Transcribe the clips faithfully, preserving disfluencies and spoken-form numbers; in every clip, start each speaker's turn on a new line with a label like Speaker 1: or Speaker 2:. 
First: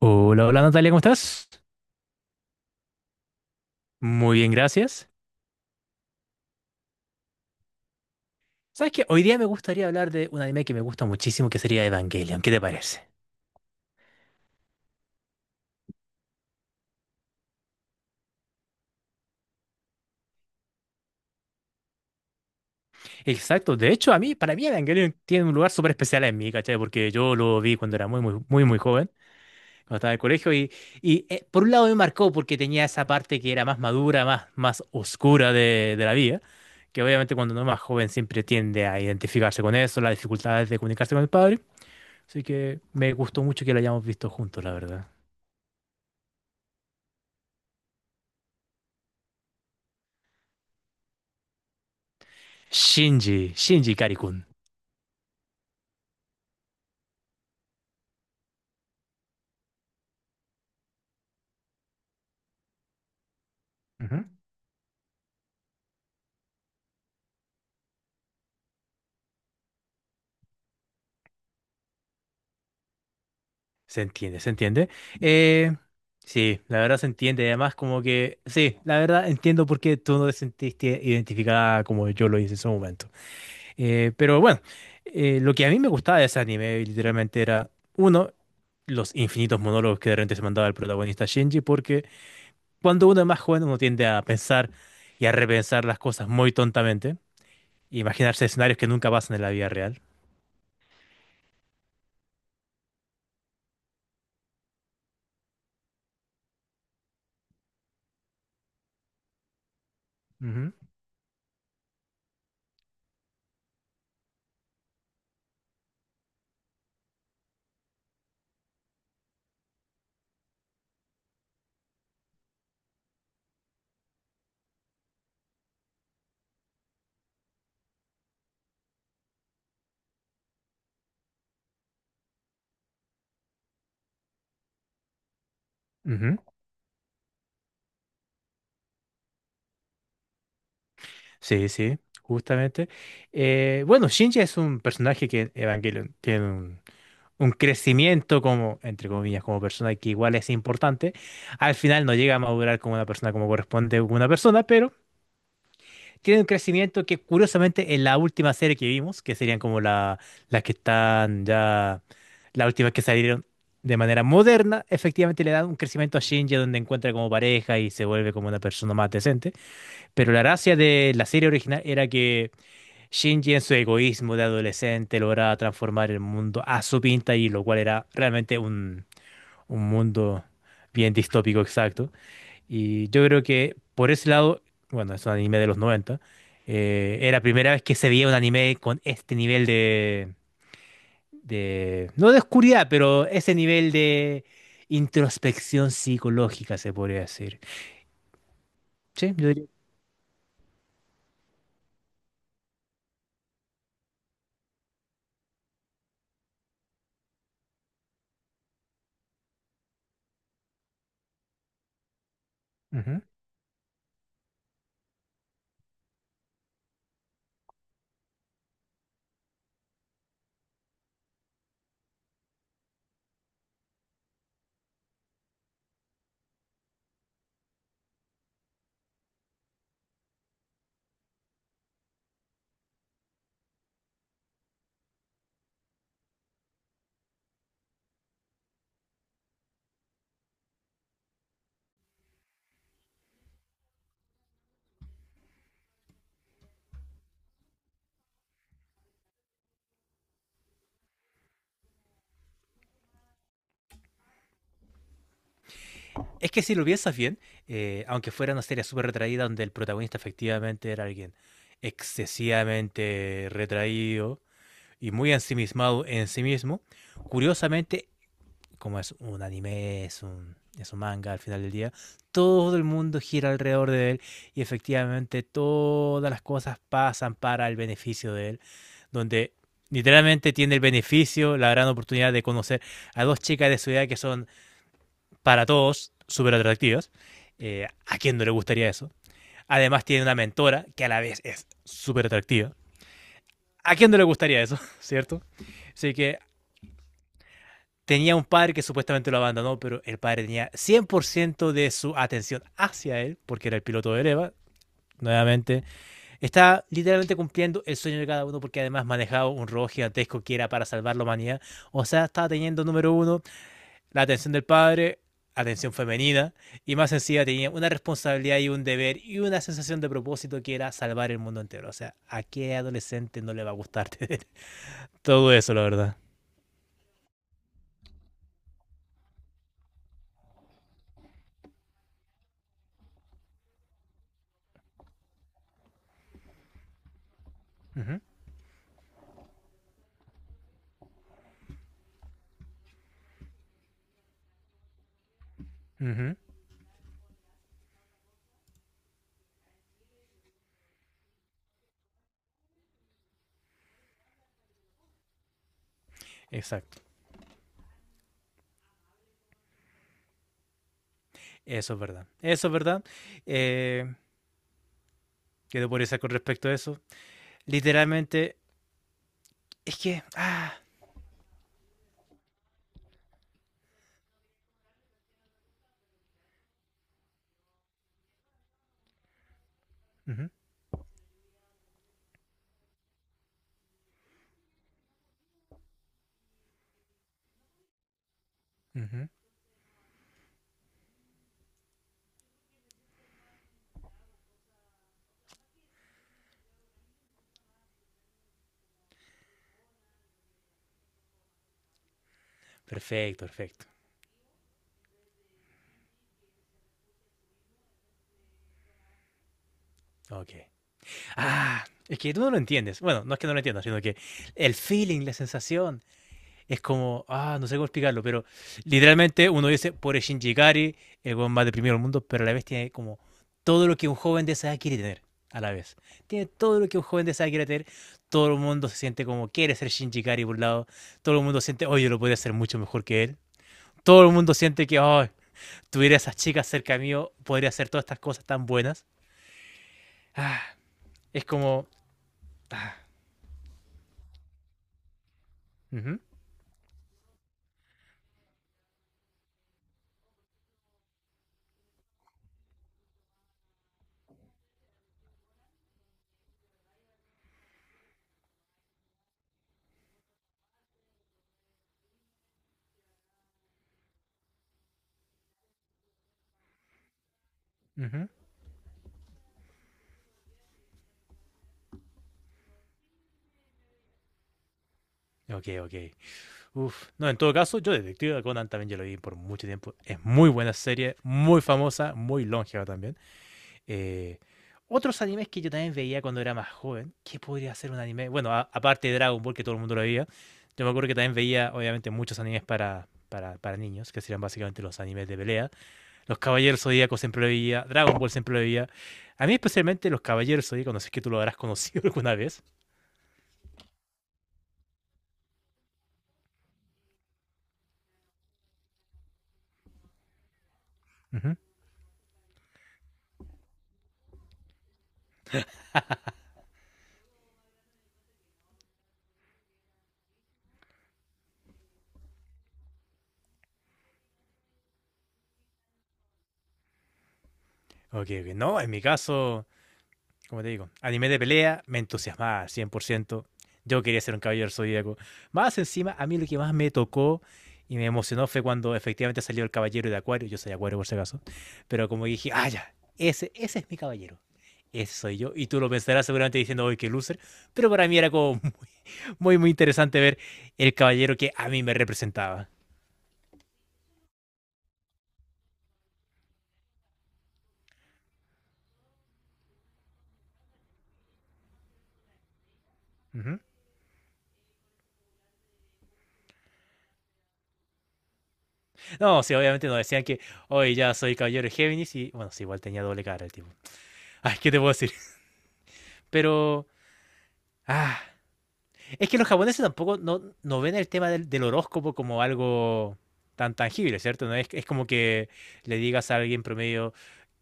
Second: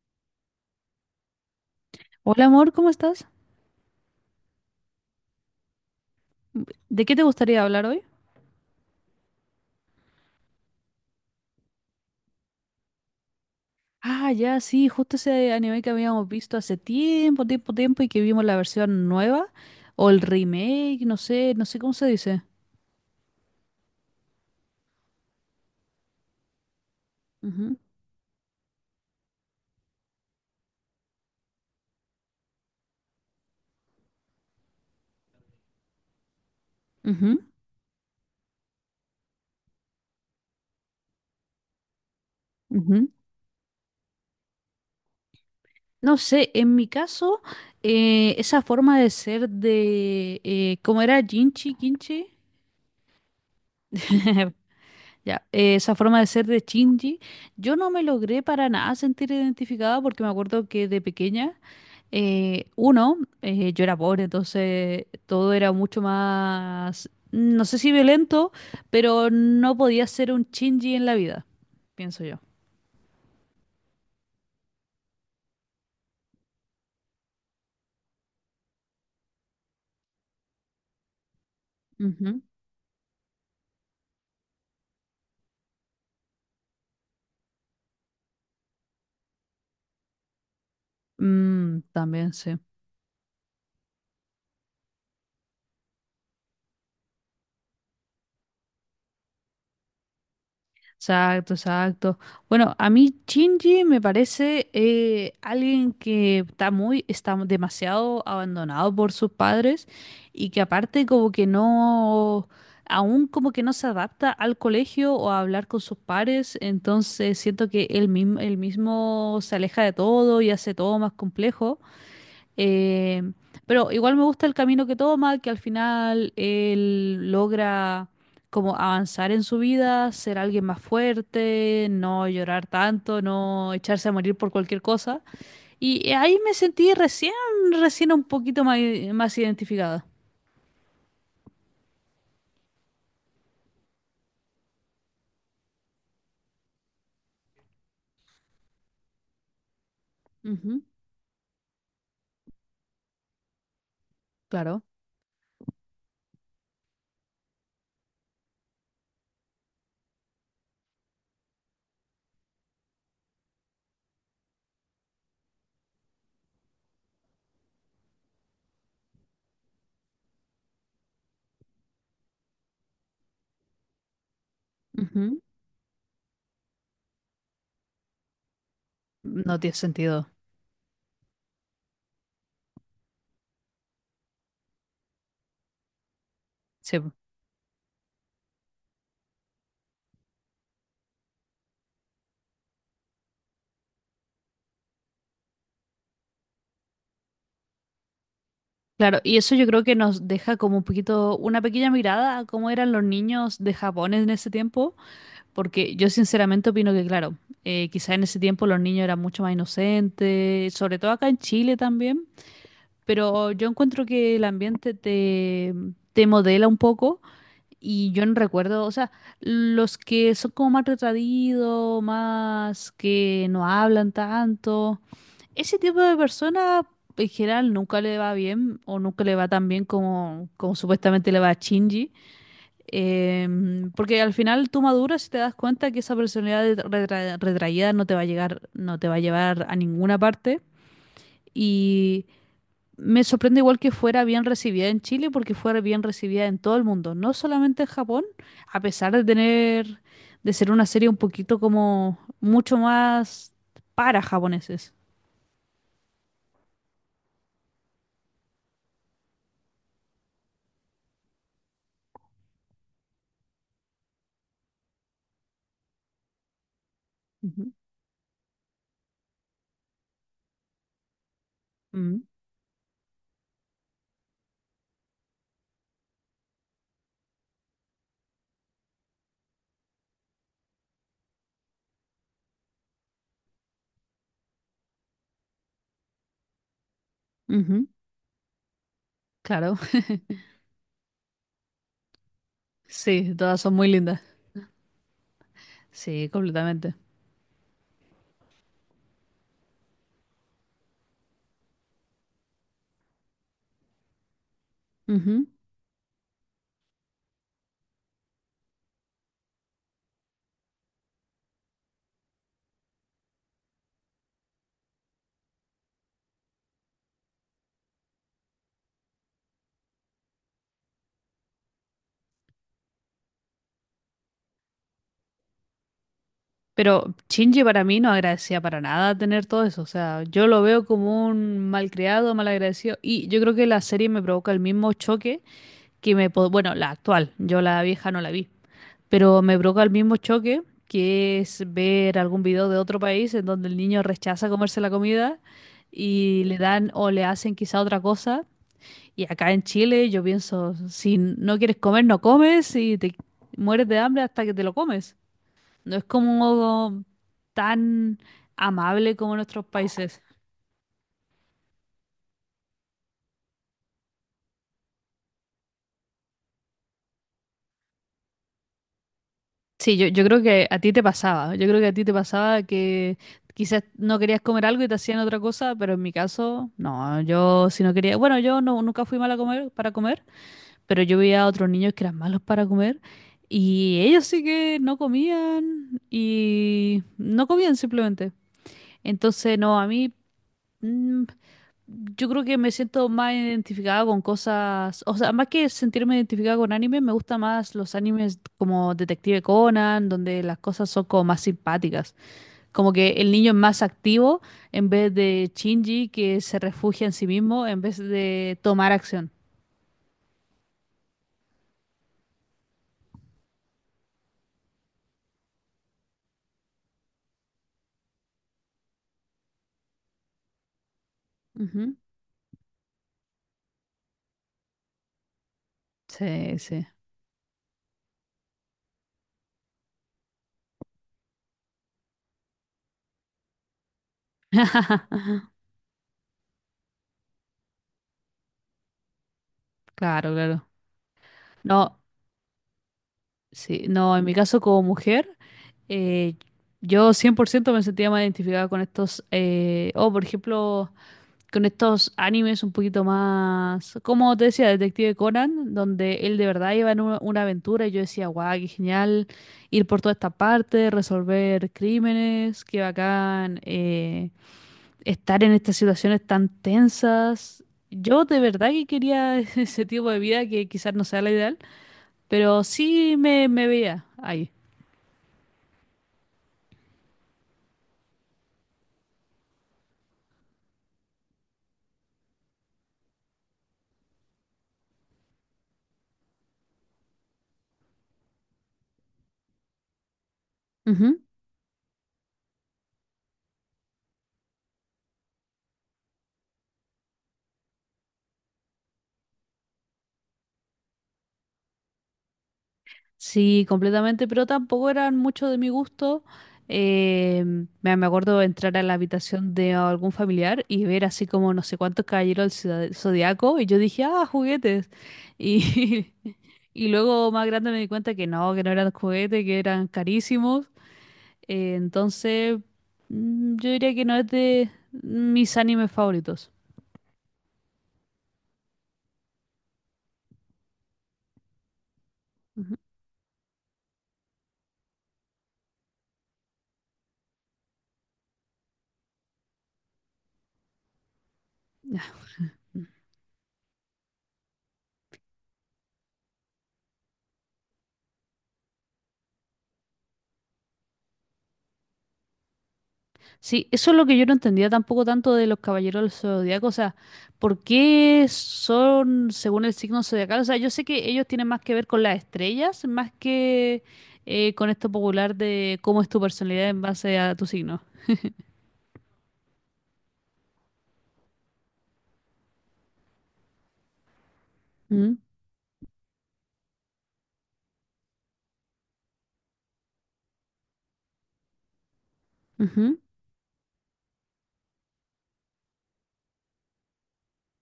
Speaker 1: Hola, hola Natalia, ¿cómo estás?
Speaker 2: Hola amor, ¿cómo estás?
Speaker 1: Muy bien, gracias.
Speaker 2: ¿De qué te gustaría hablar hoy?
Speaker 1: ¿Sabes qué? Hoy día me gustaría hablar de un anime que me gusta muchísimo, que sería Evangelion. ¿Qué te parece?
Speaker 2: Ah, ya, sí, justo ese anime que habíamos visto hace tiempo, tiempo, tiempo y que vimos la versión nueva o el remake, no sé, no sé cómo se dice.
Speaker 1: Exacto. De hecho, a mí, para mí Evangelion tiene un lugar súper especial en mí, ¿cachai? Porque yo lo
Speaker 2: Ujú,
Speaker 1: vi cuando era muy, muy, muy, muy joven, cuando estaba en el colegio, y, y eh, por un lado me marcó porque tenía esa parte que era más madura, más, más oscura de, de la vida, que obviamente
Speaker 2: ujú,
Speaker 1: cuando uno es más joven siempre tiende a identificarse con eso, las dificultades de comunicarse con el padre. Así que
Speaker 2: ujú.
Speaker 1: me gustó mucho que lo hayamos visto juntos, la verdad.
Speaker 2: No sé, en mi caso, eh, esa forma de ser de, eh, ¿cómo era? Jinchi, Kinchi.
Speaker 1: Shinji, Shinji Karikun.
Speaker 2: Ya, eh, esa forma de ser de Shinji, yo no me logré para nada sentir identificada porque me acuerdo que de pequeña, eh, uno, eh, yo era
Speaker 1: Ujú.
Speaker 2: pobre, entonces todo era mucho más, no sé si violento, pero no podía ser un Shinji en la vida, pienso yo.
Speaker 1: Se entiende, se entiende. Eh, sí, la verdad se entiende. Además, como que, sí, la verdad entiendo por qué tú no te sentiste identificada como yo lo
Speaker 2: Ujú.
Speaker 1: hice en su momento. Eh, pero bueno, eh, lo que a mí me gustaba de ese anime, literalmente, era, uno, los infinitos monólogos que de repente se mandaba el protagonista Shinji,
Speaker 2: Mm,
Speaker 1: porque
Speaker 2: también, sí.
Speaker 1: cuando uno es más joven, uno tiende a pensar y a repensar las cosas muy tontamente, e imaginarse escenarios que nunca pasan en la vida real.
Speaker 2: Exacto, exacto. Bueno, a mí Shinji me parece eh, alguien que está muy, está demasiado abandonado por sus padres y que
Speaker 1: Ujú,
Speaker 2: aparte como que no, aún como que no se adapta al colegio o a hablar con sus pares, entonces siento que él mismo, él mismo se aleja de todo y hace todo más complejo. Eh, pero igual me gusta el camino que toma, que al final él logra como avanzar en su vida, ser alguien más fuerte, no llorar tanto, no echarse a morir por cualquier cosa. Y eh, ahí
Speaker 1: ujú.
Speaker 2: me sentí recién, recién un poquito más, más identificada.
Speaker 1: Sí, sí, justamente. Eh, bueno, Shinji es un personaje que en Evangelion tiene un, un crecimiento como, entre comillas, como persona que igual es
Speaker 2: Ujú,
Speaker 1: importante. Al final no llega a madurar como una persona como corresponde a una persona,
Speaker 2: claro.
Speaker 1: pero tiene un crecimiento que curiosamente en la última serie que vimos, que serían como la, las que están ya, las últimas que salieron de manera moderna, efectivamente le dan un crecimiento a Shinji donde encuentra como pareja y se vuelve como una persona más decente. Pero la gracia de la serie original era que Shinji en su egoísmo de adolescente
Speaker 2: Ujú.
Speaker 1: lograba transformar el mundo a su pinta y lo cual era realmente un,
Speaker 2: No tiene
Speaker 1: un
Speaker 2: sentido.
Speaker 1: mundo bien distópico exacto. Y yo creo que por ese lado, bueno, es un anime de los noventa,
Speaker 2: Sí.
Speaker 1: eh, era la primera vez que se veía un anime con este nivel de, de, no de oscuridad, pero ese nivel de introspección psicológica se podría decir.
Speaker 2: Claro,
Speaker 1: Sí,
Speaker 2: y
Speaker 1: yo
Speaker 2: eso yo
Speaker 1: diría.
Speaker 2: creo que nos deja como un poquito, una pequeña mirada a cómo eran los niños de Japón en ese tiempo. Porque yo sinceramente opino que, claro, eh, quizá en ese tiempo los niños eran mucho más inocentes, sobre todo acá en Chile también, pero yo encuentro que el ambiente te, te modela un poco y yo no recuerdo, o sea, los que son como más retraídos, más que no hablan tanto, ese tipo de personas en general nunca le va bien o nunca le va tan bien como, como supuestamente le va a Shinji. Em, porque al final tú maduras y te das cuenta que esa personalidad de- retra- retraída no te va a llegar, no te va a llevar a ninguna parte. Y me sorprende igual que fuera bien recibida en Chile, porque fuera bien recibida en todo el mundo, no solamente en Japón, a pesar de tener, de ser una serie un poquito como mucho más para japoneses.
Speaker 1: Es que si lo piensas bien, eh, aunque fuera una serie súper retraída donde el protagonista efectivamente era alguien excesivamente retraído y muy ensimismado en sí mismo,
Speaker 2: Ujú.
Speaker 1: curiosamente, como es un anime, es un, es un manga al final del día,
Speaker 2: Mm,
Speaker 1: todo el mundo gira alrededor de él y efectivamente todas las cosas pasan para el beneficio de él, donde literalmente tiene el beneficio, la gran oportunidad de conocer a dos chicas de su edad que son para todos súper atractivas.
Speaker 2: ujú,
Speaker 1: Eh, ¿A quién no le gustaría eso?
Speaker 2: claro.
Speaker 1: Además tiene una mentora que a la vez es súper atractiva.
Speaker 2: Sí, todas son muy
Speaker 1: ¿A quién no
Speaker 2: lindas.
Speaker 1: le gustaría eso? ¿Cierto? Así
Speaker 2: Sí,
Speaker 1: que
Speaker 2: completamente.
Speaker 1: tenía un padre que supuestamente lo abandonó, pero el padre tenía cien por ciento de su atención hacia él, porque era el piloto de Eva. Nuevamente, está literalmente cumpliendo el sueño de cada uno, porque además manejaba un robot gigantesco que era para salvar la humanidad. O sea, estaba teniendo número uno la atención del padre, atención femenina, y más sencilla tenía una responsabilidad y un deber y una sensación de propósito que era salvar el mundo entero. O sea, ¿a qué adolescente no le va a gustar tener todo eso, la verdad?
Speaker 2: Pero Shinji para mí no agradecía para nada tener todo eso. O sea, yo lo veo como un mal creado, mal agradecido. Y yo creo que la serie me provoca el mismo choque que me... po- Bueno, la actual, yo la
Speaker 1: Uh
Speaker 2: vieja
Speaker 1: -huh,
Speaker 2: no la vi. Pero me provoca el mismo choque que es ver algún video de otro país en donde el niño rechaza comerse la comida
Speaker 1: uh -huh.
Speaker 2: y le dan o le hacen quizá otra cosa. Y acá en Chile yo pienso, si no quieres comer, no comes y te mueres de hambre hasta que te lo comes. No es
Speaker 1: Exacto.
Speaker 2: como tan amable como en otros países.
Speaker 1: Eso es verdad. Eso es verdad. Eh, ¿Qué te podría con respecto a eso? Literalmente,
Speaker 2: Sí,
Speaker 1: es
Speaker 2: yo, yo
Speaker 1: que...
Speaker 2: creo que
Speaker 1: Ah,
Speaker 2: a ti te pasaba. Yo creo que a ti te pasaba que quizás no querías comer algo y te hacían otra cosa, pero en mi caso, no. Yo si no quería, bueno, yo no, nunca fui mala a comer, para comer,
Speaker 1: uh
Speaker 2: pero yo veía a otros niños que eran malos para comer y ellos sí que no comían y no comían simplemente.
Speaker 1: -huh,
Speaker 2: Entonces, no, a mí Mm, yo creo que me siento más identificada con cosas, o sea, más que sentirme identificada con anime, me gusta más los animes como Detective Conan, donde las cosas son como más simpáticas, como que el
Speaker 1: perfecto,
Speaker 2: niño es más
Speaker 1: perfecto.
Speaker 2: activo en vez de Shinji que se refugia en sí mismo en vez de tomar acción.
Speaker 1: Ok. Ah, es que tú no lo entiendes. Bueno, no es que no lo entiendas, sino que el feeling, la sensación, es como, ah, no sé cómo explicarlo, pero literalmente uno dice, pobre Shinji Ikari, el weón más
Speaker 2: Ujú.
Speaker 1: deprimido del mundo, pero a la vez tiene como todo lo que un joven de esa edad quiere tener, a la vez. Tiene
Speaker 2: Sí,
Speaker 1: todo
Speaker 2: sí.
Speaker 1: lo que un joven de esa edad quiere tener, todo el mundo se siente como quiere ser Shinji Ikari por un lado, todo el mundo siente, oye, lo podría hacer mucho mejor que él, todo el mundo siente que, oh, tuviera esas chicas cerca mío, podría hacer todas estas cosas tan buenas.
Speaker 2: Claro,
Speaker 1: Ah,
Speaker 2: claro.
Speaker 1: es como,
Speaker 2: No.
Speaker 1: ah,
Speaker 2: Sí, no, en mi caso como mujer,
Speaker 1: ujú,
Speaker 2: eh, yo cien por ciento me sentía más identificada con estos, eh, o por ejemplo, con estos animes un poquito más, como te decía, Detective Conan, donde él de verdad iba en una, una aventura y yo decía, guau, qué genial ir por toda esta parte, resolver crímenes, qué bacán, eh, estar en estas situaciones tan tensas. Yo
Speaker 1: ujú.
Speaker 2: de verdad que quería ese tipo de vida que quizás no sea la ideal. Pero sí me, me veía ahí.
Speaker 1: Ok, ok. Uf. No, en todo caso, yo Detective Conan también ya lo vi por mucho tiempo. Es muy buena serie, muy famosa, muy longeva también. Eh, Otros animes que yo también veía cuando era más joven, ¿qué podría ser un anime? Bueno, a- aparte de Dragon Ball, que todo el mundo lo veía, yo me acuerdo que
Speaker 2: Ujú.
Speaker 1: también veía, obviamente, muchos animes para, para, para niños, que serían básicamente los animes de pelea. Los Caballeros Zodíacos siempre lo veía, Dragon Ball siempre lo veía. A mí especialmente los Caballeros Zodíacos, no sé si es que tú lo habrás conocido alguna vez.
Speaker 2: Sí, completamente, pero tampoco eran mucho de mi gusto. Eh, me me acuerdo de entrar a la habitación de algún familiar y ver así como
Speaker 1: Ujú.
Speaker 2: no sé cuántos caballeros del Zodía- zodiaco y yo dije, ah, juguetes. Y y luego más grande me di cuenta que no, que no eran juguetes, que eran carísimos. Eh, entonces, mm, yo diría que no es de mis animes favoritos.
Speaker 1: Ok, ok. No, en mi caso, como te digo, anime de pelea, me entusiasmaba al
Speaker 2: Ujú.
Speaker 1: cien por ciento. Yo quería ser un caballero zodíaco. Más encima, a mí lo que más me tocó y me emocionó fue cuando efectivamente salió el caballero de Acuario. Yo soy Acuario por si acaso. Pero como dije, ah, ya, ese, ese es mi caballero. Ese soy yo. Y tú lo pensarás seguramente diciendo, hoy que loser. Pero para mí era como muy, muy interesante ver el caballero que a mí me representaba.
Speaker 2: Sí, eso es lo que yo no entendía tampoco tanto de los caballeros del zodiaco, o sea, ¿por qué son según el signo zodiacal? O sea, yo sé que ellos tienen más que ver con las estrellas, más
Speaker 1: Ujú.
Speaker 2: que eh, con esto popular de cómo es tu personalidad en base a tu signo.
Speaker 1: No, sí, obviamente nos decían que hoy ya soy caballero de Géminis y bueno, sí, igual tenía doble cara el tipo. Ay, ¿qué te puedo decir?
Speaker 2: Mm,
Speaker 1: Pero, ah, es que los japoneses tampoco no, no ven el tema del, del horóscopo como
Speaker 2: ujú.
Speaker 1: algo tan tangible, ¿cierto? No es, es como que le digas a alguien promedio,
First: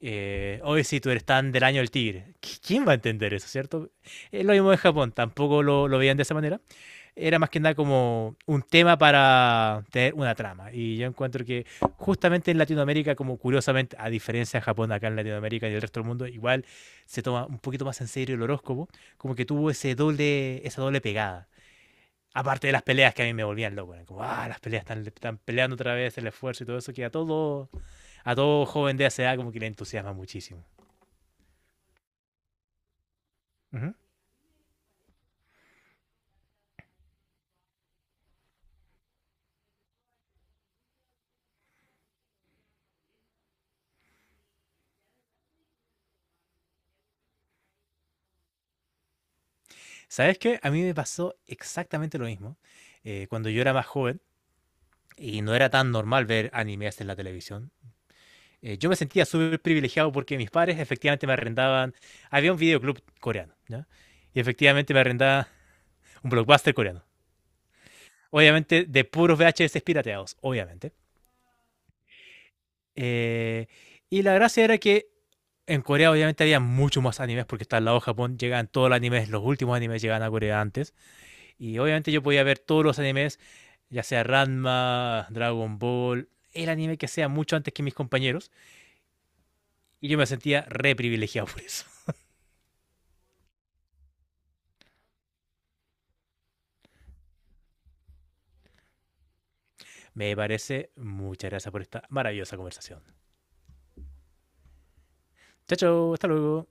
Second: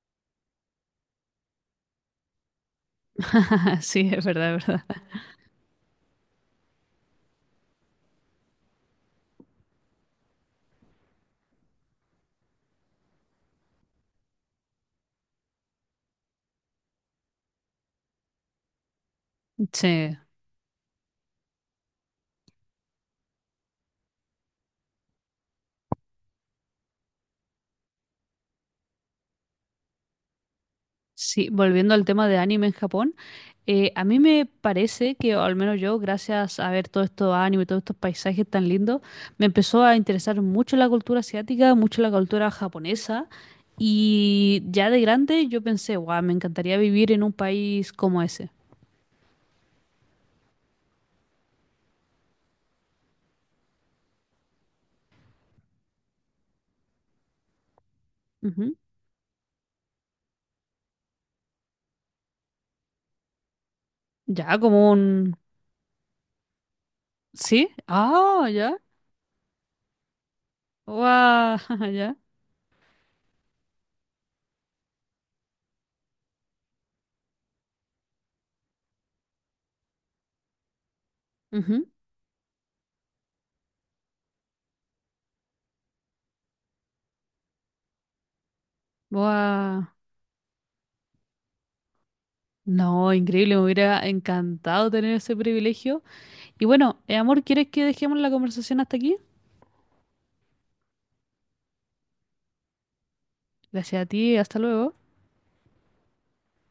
Speaker 1: eh, hoy si tú eres tan del año del tigre. ¿Qui- ¿Quién va a entender eso,
Speaker 2: Ah,
Speaker 1: cierto?
Speaker 2: sí, es
Speaker 1: Es lo
Speaker 2: verdad, es
Speaker 1: mismo en
Speaker 2: verdad.
Speaker 1: Japón, tampoco lo, lo veían de esa manera. Era más que nada como un tema para tener una trama. Y yo encuentro que justamente en Latinoamérica, como curiosamente, a diferencia de Japón, acá en Latinoamérica y el resto del mundo, igual se toma un poquito más en serio el horóscopo, como que tuvo ese
Speaker 2: Sí,
Speaker 1: doble, esa doble pegada. Aparte de las peleas que a mí me volvían loco, eran como, ah, las peleas están, están peleando otra vez, el esfuerzo y todo eso, que a todo, a todo joven de esa edad como que le entusiasma muchísimo.
Speaker 2: sí, volviendo al tema de anime en Japón. Eh,
Speaker 1: Ujú.
Speaker 2: a mí me parece que, o al menos yo, gracias a ver todo esto anime, y todos estos paisajes tan lindos, me empezó a interesar mucho la cultura asiática, mucho la cultura japonesa. Y ya de grande yo pensé, guau, me encantaría vivir en un país como ese.
Speaker 1: ¿Sabes qué? A mí me pasó exactamente lo mismo. Eh, cuando yo era más joven y no era tan normal ver animes en la televisión,
Speaker 2: Ujú.
Speaker 1: eh, yo me sentía súper privilegiado porque mis padres efectivamente me arrendaban, había un videoclub coreano, ¿ya? Y
Speaker 2: Ya, como
Speaker 1: efectivamente me
Speaker 2: un...
Speaker 1: arrendaba un blockbuster coreano.
Speaker 2: ¿Sí? Ah, ya.
Speaker 1: Obviamente de puros V H S pirateados, obviamente.
Speaker 2: Guau, ya.
Speaker 1: Eh, y la gracia era que en Corea obviamente había mucho más animes porque está al lado de Japón, llegaban todos los animes, los últimos animes llegaban a Corea antes. Y
Speaker 2: Ujú.
Speaker 1: obviamente yo podía ver todos los animes, ya sea Ranma, Dragon Ball, el anime que sea mucho antes que mis compañeros.
Speaker 2: Guau.
Speaker 1: Y yo me sentía re privilegiado por eso.
Speaker 2: No, increíble, me hubiera encantado tener ese privilegio. Y bueno, eh, amor, ¿quieres que dejemos la conversación hasta aquí?
Speaker 1: Me parece, muchas gracias por esta maravillosa conversación.
Speaker 2: Gracias a ti, hasta luego.
Speaker 1: Chao, chao, hasta luego.